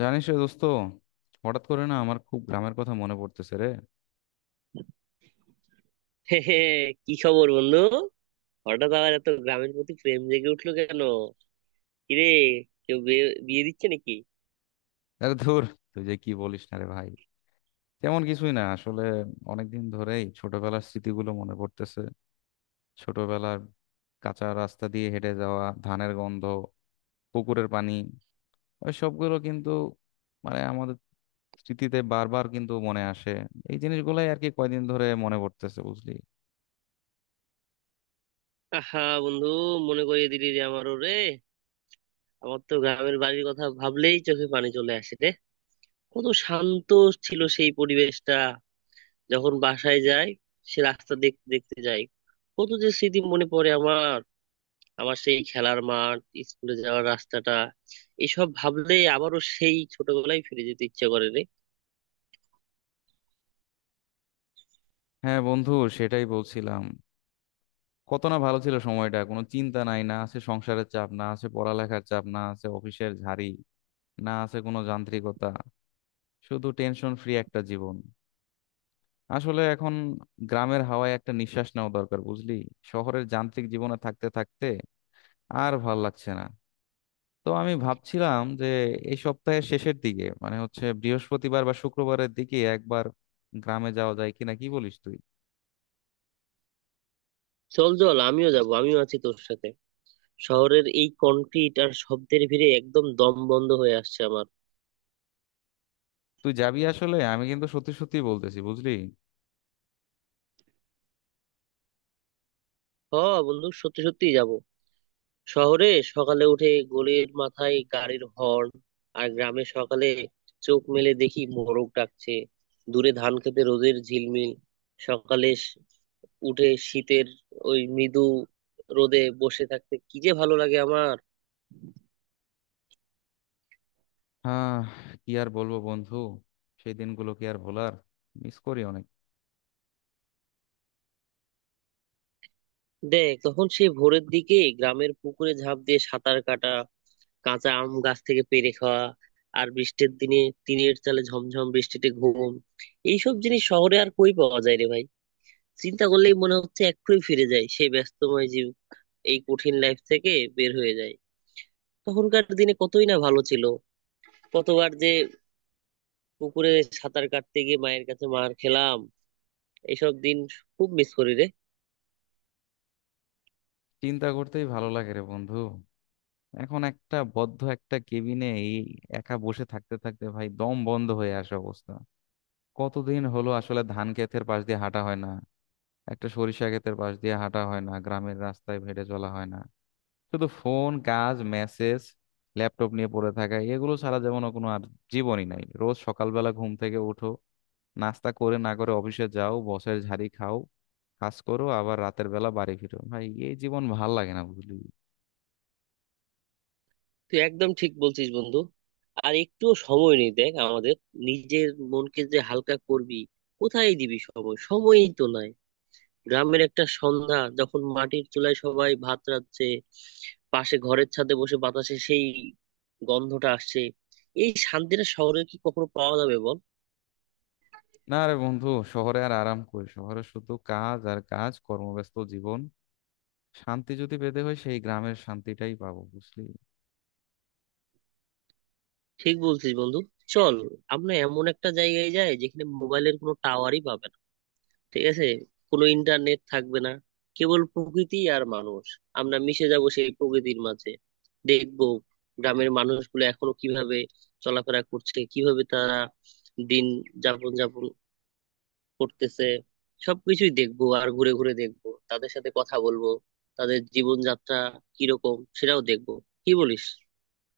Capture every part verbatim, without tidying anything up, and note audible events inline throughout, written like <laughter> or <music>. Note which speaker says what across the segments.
Speaker 1: জানিস রে দোস্ত, হঠাৎ করে না আমার খুব গ্রামের কথা মনে পড়তেছে রে।
Speaker 2: <laughs> কি খবর বন্ধু? হঠাৎ আবার এত গ্রামের প্রতি প্রেম জেগে উঠলো কেন? কিরে, কেউ বিয়ে বিয়ে দিচ্ছে নাকি?
Speaker 1: আরে ধুর, তুই যে কি বলিস না রে ভাই। তেমন কিছুই না আসলে, অনেকদিন ধরেই ছোটবেলার স্মৃতিগুলো মনে পড়তেছে। ছোটবেলার কাঁচা রাস্তা দিয়ে হেঁটে যাওয়া, ধানের গন্ধ, পুকুরের পানি, ওই সবগুলো কিন্তু মানে আমাদের স্মৃতিতে বারবার কিন্তু মনে আসে। এই জিনিসগুলাই আর কি কয়দিন ধরে মনে পড়তেছে বুঝলি।
Speaker 2: আহা বন্ধু, মনে করিয়ে দিলি রে আমার রে। আমার তো গ্রামের বাড়ির কথা ভাবলেই চোখে পানি চলে আসে রে। কত শান্ত ছিল সেই পরিবেশটা। যখন বাসায় যাই, সে রাস্তা দেখতে দেখতে যাই, কত যে স্মৃতি মনে পড়ে আমার। আমার সেই খেলার মাঠ, স্কুলে যাওয়ার রাস্তাটা, এসব ভাবলেই আবারও সেই ছোটবেলায় ফিরে যেতে ইচ্ছে করে রে।
Speaker 1: হ্যাঁ বন্ধু, সেটাই বলছিলাম। কত না ভালো ছিল সময়টা, কোনো চিন্তা নাই, না আছে সংসারের চাপ, না আছে পড়ালেখার চাপ, না আছে অফিসের ঝাড়ি, না আছে কোনো যান্ত্রিকতা, শুধু টেনশন ফ্রি একটা জীবন। আসলে এখন গ্রামের হাওয়ায় একটা নিঃশ্বাস নেওয়া দরকার বুঝলি। শহরের যান্ত্রিক জীবনে থাকতে থাকতে আর ভাল লাগছে না। তো আমি ভাবছিলাম যে এই সপ্তাহের শেষের দিকে মানে হচ্ছে বৃহস্পতিবার বা শুক্রবারের দিকে একবার গ্রামে যাওয়া যায় কিনা, কি বলিস তুই?
Speaker 2: চল চল, আমিও যাব, আমিও আছি তোর সাথে। শহরের এই কনক্রিট আর শব্দের ভিড়ে একদম দম বন্ধ হয়ে আসছে আমার।
Speaker 1: তুই যাবি আসলে? আমি কিন্তু সত্যি সত্যি বলতেছি বুঝলি।
Speaker 2: হ বন্ধু, সত্যি সত্যি যাব। শহরে সকালে উঠে গলির মাথায় গাড়ির হর্ন, আর গ্রামে সকালে চোখ মেলে দেখি মোরগ ডাকছে, দূরে ধান খেতে রোদের ঝিলমিল। সকালে স- উঠে শীতের ওই মৃদু রোদে বসে থাকতে কি যে ভালো লাগে আমার।
Speaker 1: হ্যাঁ, কি আর বলবো বন্ধু, সেই দিনগুলো কি আর ভোলার? মিস করি অনেক।
Speaker 2: দেখ, তখন সেই ভোরের দিকে গ্রামের পুকুরে ঝাঁপ দিয়ে সাঁতার কাটা, কাঁচা আম গাছ থেকে পেড়ে খাওয়া, আর বৃষ্টির দিনে টিনের চালে ঝমঝম বৃষ্টিতে ঘুম, এইসব জিনিস শহরে আর কই পাওয়া যায় রে ভাই। চিন্তা করলেই মনে হচ্ছে এক্ষুনি ফিরে যায় সেই ব্যস্তময় জীব, এই কঠিন লাইফ থেকে বের হয়ে যায়। তখনকার দিনে কতই না ভালো ছিল। কতবার যে পুকুরে সাঁতার কাটতে গিয়ে মায়ের কাছে মার খেলাম। এসব দিন খুব মিস করি রে।
Speaker 1: চিন্তা করতেই ভালো লাগে রে বন্ধু। এখন একটা বদ্ধ একটা কেবিনে এই একা বসে থাকতে থাকতে ভাই দম বন্ধ হয়ে আসে অবস্থা। কতদিন হলো আসলে ধান ক্ষেতের পাশ দিয়ে হাঁটা হয় না, একটা সরিষা ক্ষেতের পাশ দিয়ে হাঁটা হয় না, গ্রামের রাস্তায় হেঁটে চলা হয় না। শুধু ফোন, কাজ, মেসেজ, ল্যাপটপ নিয়ে পড়ে থাকা, এগুলো ছাড়া যেমন কোনো আর জীবনই নাই। রোজ সকালবেলা ঘুম থেকে উঠো, নাস্তা করে না করে অফিসে যাও, বসের ঝাড়ি খাও, কাজ করো, আবার রাতের বেলা বাড়ি ফিরো। ভাই, এই জীবন ভাল লাগে না বুঝলি।
Speaker 2: তুই একদম ঠিক বলছিস বন্ধু। আর একটুও সময় নেই দেখ আমাদের। নিজের মনকে যে হালকা করবি, কোথায় দিবি সময়, সময়ই তো নাই। গ্রামের একটা সন্ধ্যা, যখন মাটির চুলায় সবাই ভাত রাঁধছে, পাশে ঘরের ছাদে বসে বাতাসে সেই গন্ধটা আসছে, এই শান্তিটা শহরে কি কখনো পাওয়া যাবে বল?
Speaker 1: না রে বন্ধু, শহরে আর আরাম কই, শহরে শুধু কাজ আর কাজ, কর্মব্যস্ত জীবন। শান্তি যদি পেতে হয়, সেই গ্রামের শান্তিটাই পাবো বুঝলি।
Speaker 2: ঠিক বলছিস বন্ধু। চল, আমরা এমন একটা জায়গায় যাই যেখানে মোবাইলের কোনো টাওয়ারই পাবে না। ঠিক আছে, কোনো ইন্টারনেট থাকবে না, কেবল প্রকৃতি আর মানুষ। আমরা মিশে যাব সেই প্রকৃতির মাঝে। দেখবো গ্রামের মানুষগুলো এখনো কিভাবে চলাফেরা করছে, কিভাবে তারা দিন যাপন যাপন করতেছে। সবকিছুই দেখবো, আর ঘুরে ঘুরে দেখবো, তাদের সাথে কথা বলবো, তাদের জীবনযাত্রা কিরকম সেটাও দেখবো। কি বলিস?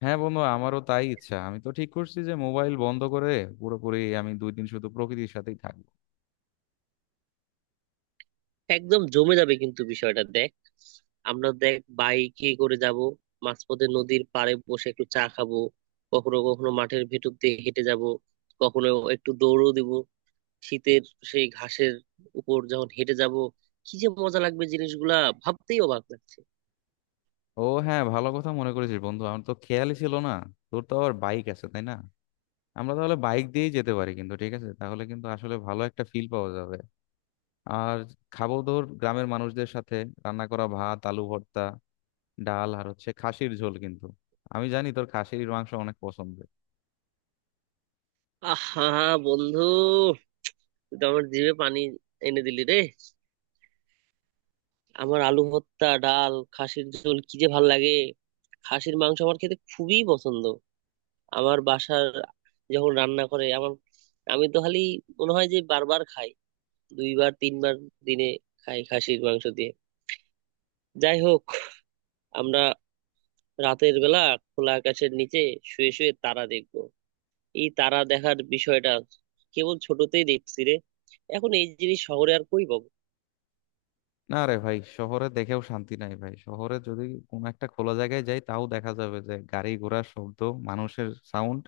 Speaker 1: হ্যাঁ বন্ধু, আমারও তাই ইচ্ছা। আমি তো ঠিক করছি যে মোবাইল বন্ধ করে পুরোপুরি আমি দুই দিন শুধু প্রকৃতির সাথেই থাকবো।
Speaker 2: একদম জমে যাবে কিন্তু বিষয়টা। দেখ, আমরা দেখ বাইকে করে যাব, মাঝপথে নদীর পাড়ে বসে একটু চা খাবো, কখনো কখনো মাঠের ভেতর দিয়ে হেঁটে যাব, কখনো একটু দৌড়ও দিব। শীতের সেই ঘাসের উপর যখন হেঁটে যাব, কি যে মজা লাগবে জিনিসগুলা, ভাবতেই অবাক লাগছে।
Speaker 1: ও হ্যাঁ, ভালো কথা মনে করেছিস বন্ধু, আমার তো খেয়ালই ছিল না। তোর তো আবার বাইক আছে তাই না? আমরা তাহলে বাইক দিয়েই যেতে পারি কিন্তু, ঠিক আছে? তাহলে কিন্তু আসলে ভালো একটা ফিল পাওয়া যাবে। আর খাবো ধর গ্রামের মানুষদের সাথে রান্না করা ভাত, আলু ভর্তা, ডাল আর হচ্ছে খাসির ঝোল কিন্তু। আমি জানি তোর খাসির মাংস অনেক পছন্দের।
Speaker 2: আহা বন্ধু, তুই তো আমার জিভে পানি এনে দিলি রে। আমার আলু ভর্তা, ডাল, খাসির ঝোল কি যে ভাল লাগে। খাসির মাংস আমার খেতে খুবই পছন্দ। আমার বাসার যখন রান্না করে, আমার আমি তো খালি মনে হয় যে বারবার খাই, দুইবার তিনবার দিনে খাই খাসির মাংস দিয়ে। যাই হোক, আমরা রাতের বেলা খোলা আকাশের নিচে শুয়ে শুয়ে তারা দেখবো। এই তারা দেখার বিষয়টা কেবল ছোটতেই দেখছি রে, এখন এই জিনিস শহরে আর কই পাবো।
Speaker 1: না রে ভাই, শহরে দেখেও শান্তি নাই ভাই। শহরে যদি কোনো একটা খোলা জায়গায় যাই, তাও দেখা যাবে যে গাড়ি ঘোড়ার শব্দ, মানুষের সাউন্ড,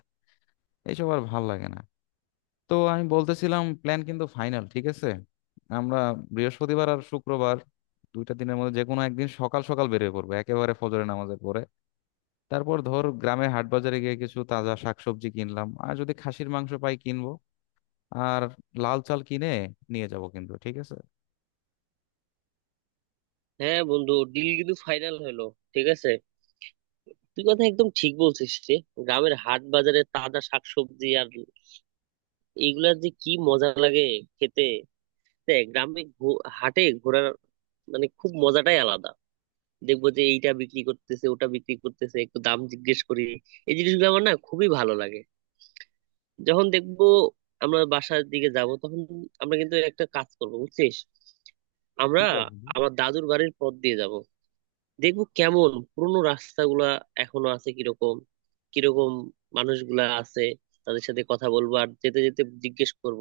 Speaker 1: এইসব আর ভাল লাগে না। তো আমি বলতেছিলাম, প্ল্যান কিন্তু ফাইনাল ঠিক আছে? আমরা বৃহস্পতিবার আর শুক্রবার দুইটা দিনের মধ্যে যে কোনো একদিন সকাল সকাল বেরিয়ে পড়বো একেবারে ফজরের নামাজের পরে। তারপর ধর গ্রামের হাট বাজারে গিয়ে কিছু তাজা শাকসবজি কিনলাম, আর যদি খাসির মাংস পাই কিনবো, আর লাল চাল কিনে নিয়ে যাব কিন্তু, ঠিক আছে?
Speaker 2: হ্যাঁ বন্ধু, ডিল কিন্তু ফাইনাল হলো, ঠিক আছে। তুই কথা একদম ঠিক বলছিস রে। গ্রামের হাট বাজারে তাজা শাকসবজি আর এইগুলার যে কি মজা লাগে খেতে। দেখ, গ্রামে ঘো- হাটে ঘোরার মানে খুব মজাটাই আলাদা। দেখবো যে এইটা বিক্রি করতেছে, ওটা বিক্রি করতেছে, একটু দাম জিজ্ঞেস করি, এই জিনিসগুলো আমার না খুবই ভালো লাগে। যখন দেখবো আমরা বাসার দিকে যাব, তখন আমরা কিন্তু একটা কাজ করবো বুঝছিস। আমরা
Speaker 1: ঠিক আছে।
Speaker 2: আমার দাদুর বাড়ির পথ দিয়ে যাব, দেখবো কেমন পুরোনো রাস্তাগুলা এখনো আছে, কিরকম কিরকম মানুষগুলা আছে, তাদের সাথে কথা বলবো আর যেতে যেতে জিজ্ঞেস করব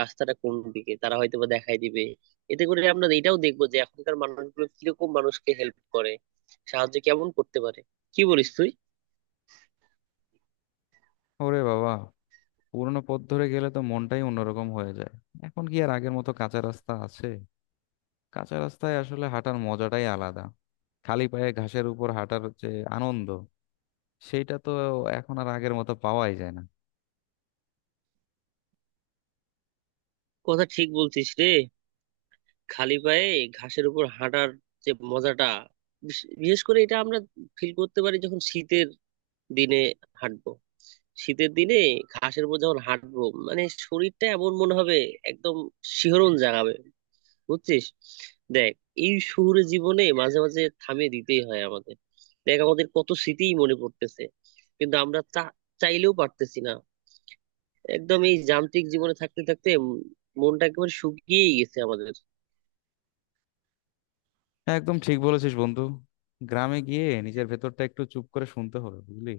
Speaker 2: রাস্তাটা কোন দিকে, তারা হয়তো বা দেখাই দিবে। এতে করে আমরা এটাও দেখবো যে এখনকার মানুষগুলো কিরকম মানুষকে হেল্প করে, সাহায্য কেমন করতে পারে। কি বলিস তুই?
Speaker 1: ওরে বাবা, পুরোনো পথ ধরে গেলে তো মনটাই অন্যরকম হয়ে যায়। এখন কি আর আগের মতো কাঁচা রাস্তা আছে? কাঁচা রাস্তায় আসলে হাঁটার মজাটাই আলাদা। খালি পায়ে ঘাসের উপর হাঁটার যে আনন্দ, সেইটা তো এখন আর আগের মতো পাওয়াই যায় না।
Speaker 2: কথা ঠিক বলছিস রে। খালি পায়ে ঘাসের উপর হাঁটার যে মজাটা, বিশ- বিশেষ করে এটা আমরা ফিল করতে পারি যখন শীতের দিনে হাঁটবো। শীতের দিনে ঘাসের উপর যখন হাঁটবো, মানে শরীরটা এমন মনে হবে, একদম শিহরণ জাগাবে, বুঝছিস? দেখ, এই শহুরে জীবনে মাঝে মাঝে থামিয়ে দিতেই হয় আমাদের। দেখ আমাদের কত স্মৃতিই মনে পড়তেছে, কিন্তু আমরা চা- চাইলেও পারতেছি না। একদম এই যান্ত্রিক জীবনে থাকতে থাকতে উম মনটা একেবারে শুকিয়েই গেছে আমাদের।
Speaker 1: হ্যাঁ, একদম ঠিক বলেছিস বন্ধু। গ্রামে গিয়ে নিজের ভেতরটা একটু চুপ করে শুনতে হবে বুঝলি।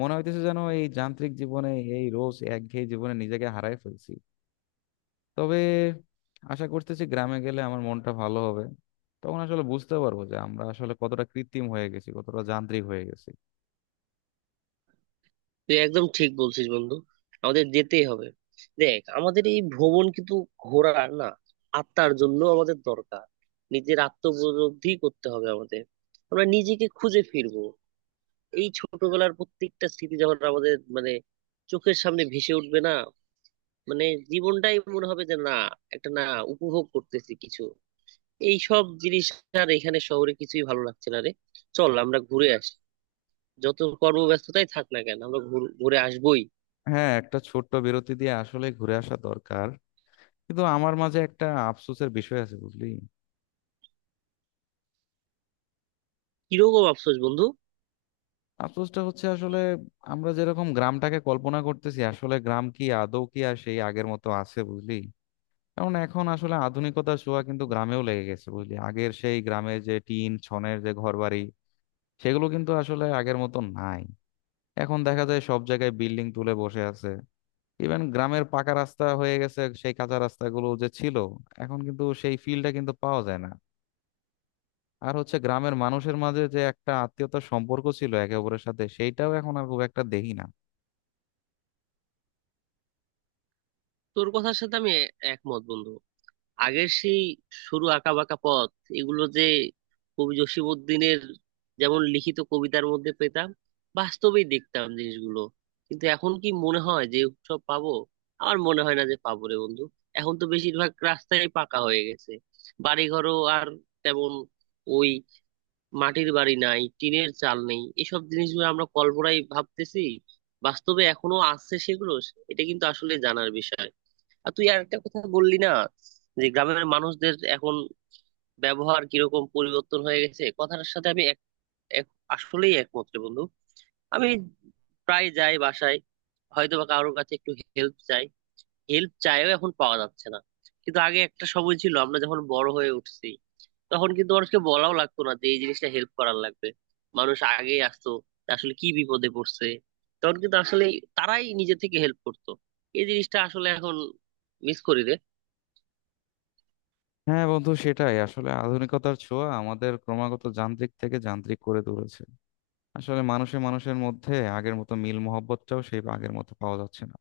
Speaker 1: মনে হইতেছে যেন এই যান্ত্রিক জীবনে, এই রোজ একঘেয়ে জীবনে নিজেকে হারায় ফেলছি। তবে আশা করতেছি গ্রামে গেলে আমার মনটা ভালো হবে। তখন আসলে বুঝতে পারবো যে আমরা আসলে কতটা কৃত্রিম হয়ে গেছি, কতটা যান্ত্রিক হয়ে গেছি।
Speaker 2: তুই একদম ঠিক বলছিস বন্ধু, আমাদের যেতেই হবে। দেখ, আমাদের এই ভ্রমণ কিন্তু ঘোরার না, আত্মার জন্য আমাদের দরকার। নিজের আত্মবোধি করতে হবে আমাদের, আমরা নিজেকে খুঁজে ফিরবো। এই ছোটবেলার প্রত্যেকটা স্মৃতি যখন আমাদের মানে চোখের সামনে ভেসে উঠবে না, মানে জীবনটাই মনে হবে যে না একটা না উপভোগ করতেছি কিছু এই সব জিনিস। আর এখানে শহরে কিছুই ভালো লাগছে না রে। চল আমরা ঘুরে আসি, যত কর্মব্যস্ততাই থাক না কেন আমরা ঘুর- ঘুরে আসবোই।
Speaker 1: হ্যাঁ, একটা ছোট্ট বিরতি দিয়ে আসলে ঘুরে আসা দরকার। কিন্তু আমার মাঝে একটা আফসোসের বিষয় আছে বুঝলি।
Speaker 2: কিরকম আফসোস বন্ধু?
Speaker 1: আফসোসটা হচ্ছে আসলে, আমরা যেরকম গ্রামটাকে কল্পনা করতেছি, আসলে গ্রাম কি আদৌ কি আর সেই আগের মতো আছে বুঝলি? কারণ এখন আসলে আধুনিকতার ছোঁয়া কিন্তু গ্রামেও লেগে গেছে বুঝলি। আগের সেই গ্রামের যে টিন ছনের যে ঘরবাড়ি, সেগুলো কিন্তু আসলে আগের মতো নাই। এখন দেখা যায় সব জায়গায় বিল্ডিং তুলে বসে আছে। ইভেন গ্রামের পাকা রাস্তা হয়ে গেছে, সেই কাঁচা রাস্তাগুলো যে ছিল এখন কিন্তু সেই ফিলটা কিন্তু পাওয়া যায় না। আর হচ্ছে গ্রামের মানুষের মাঝে যে একটা আত্মীয়তার সম্পর্ক ছিল একে অপরের সাথে, সেইটাও এখন আর খুব একটা দেখি না।
Speaker 2: তোর কথার সাথে আমি এ- একমত বন্ধু। আগের সেই সরু আঁকা বাঁকা পথ, এগুলো যে কবি জসিমউদ্দিনের যেমন লিখিত কবিতার মধ্যে পেতাম, বাস্তবেই দেখতাম জিনিসগুলো। কিন্তু এখন কি মনে হয় যে সব পাবো? আর মনে হয় না যে পাবো রে বন্ধু। এখন তো বেশিরভাগ রাস্তায় পাকা হয়ে গেছে, বাড়িঘরও আর তেমন, ওই মাটির বাড়ি নাই, টিনের চাল নেই। এসব জিনিসগুলো আমরা কল্পনায় ভাবতেছি, বাস্তবে এখনো আছে সেগুলো? এটা কিন্তু আসলে জানার বিষয়। আর তুই আর একটা কথা বললি না, যে গ্রামের মানুষদের এখন ব্যবহার কিরকম পরিবর্তন হয়ে গেছে, কথাটার সাথে আমি এক এক- আসলেই একমাত্র বন্ধু। আমি প্রায় যাই বাসায়, হয়তো বা কারোর কাছে একটু হেল্প চাই, হেল্প চাইও এখন পাওয়া যাচ্ছে না। কিন্তু আগে একটা সময় ছিল, আমরা যখন বড় হয়ে উঠছি, তখন কিন্তু মানুষকে বলাও লাগতো না যে এই জিনিসটা হেল্প করার লাগবে। মানুষ আগে আসতো, আসলে কি বিপদে পড়ছে, তখন কিন্তু আসলে তারাই নিজে থেকে হেল্প করতো। এই জিনিসটা আসলে এখন মিস করি রে।
Speaker 1: হ্যাঁ বন্ধু, সেটাই আসলে আধুনিকতার ছোঁয়া আমাদের ক্রমাগত যান্ত্রিক থেকে যান্ত্রিক করে তুলেছে। আসলে মানুষে মানুষের মধ্যে আগের মতো মিল মহব্বতটাও সেই আগের মতো পাওয়া যাচ্ছে না।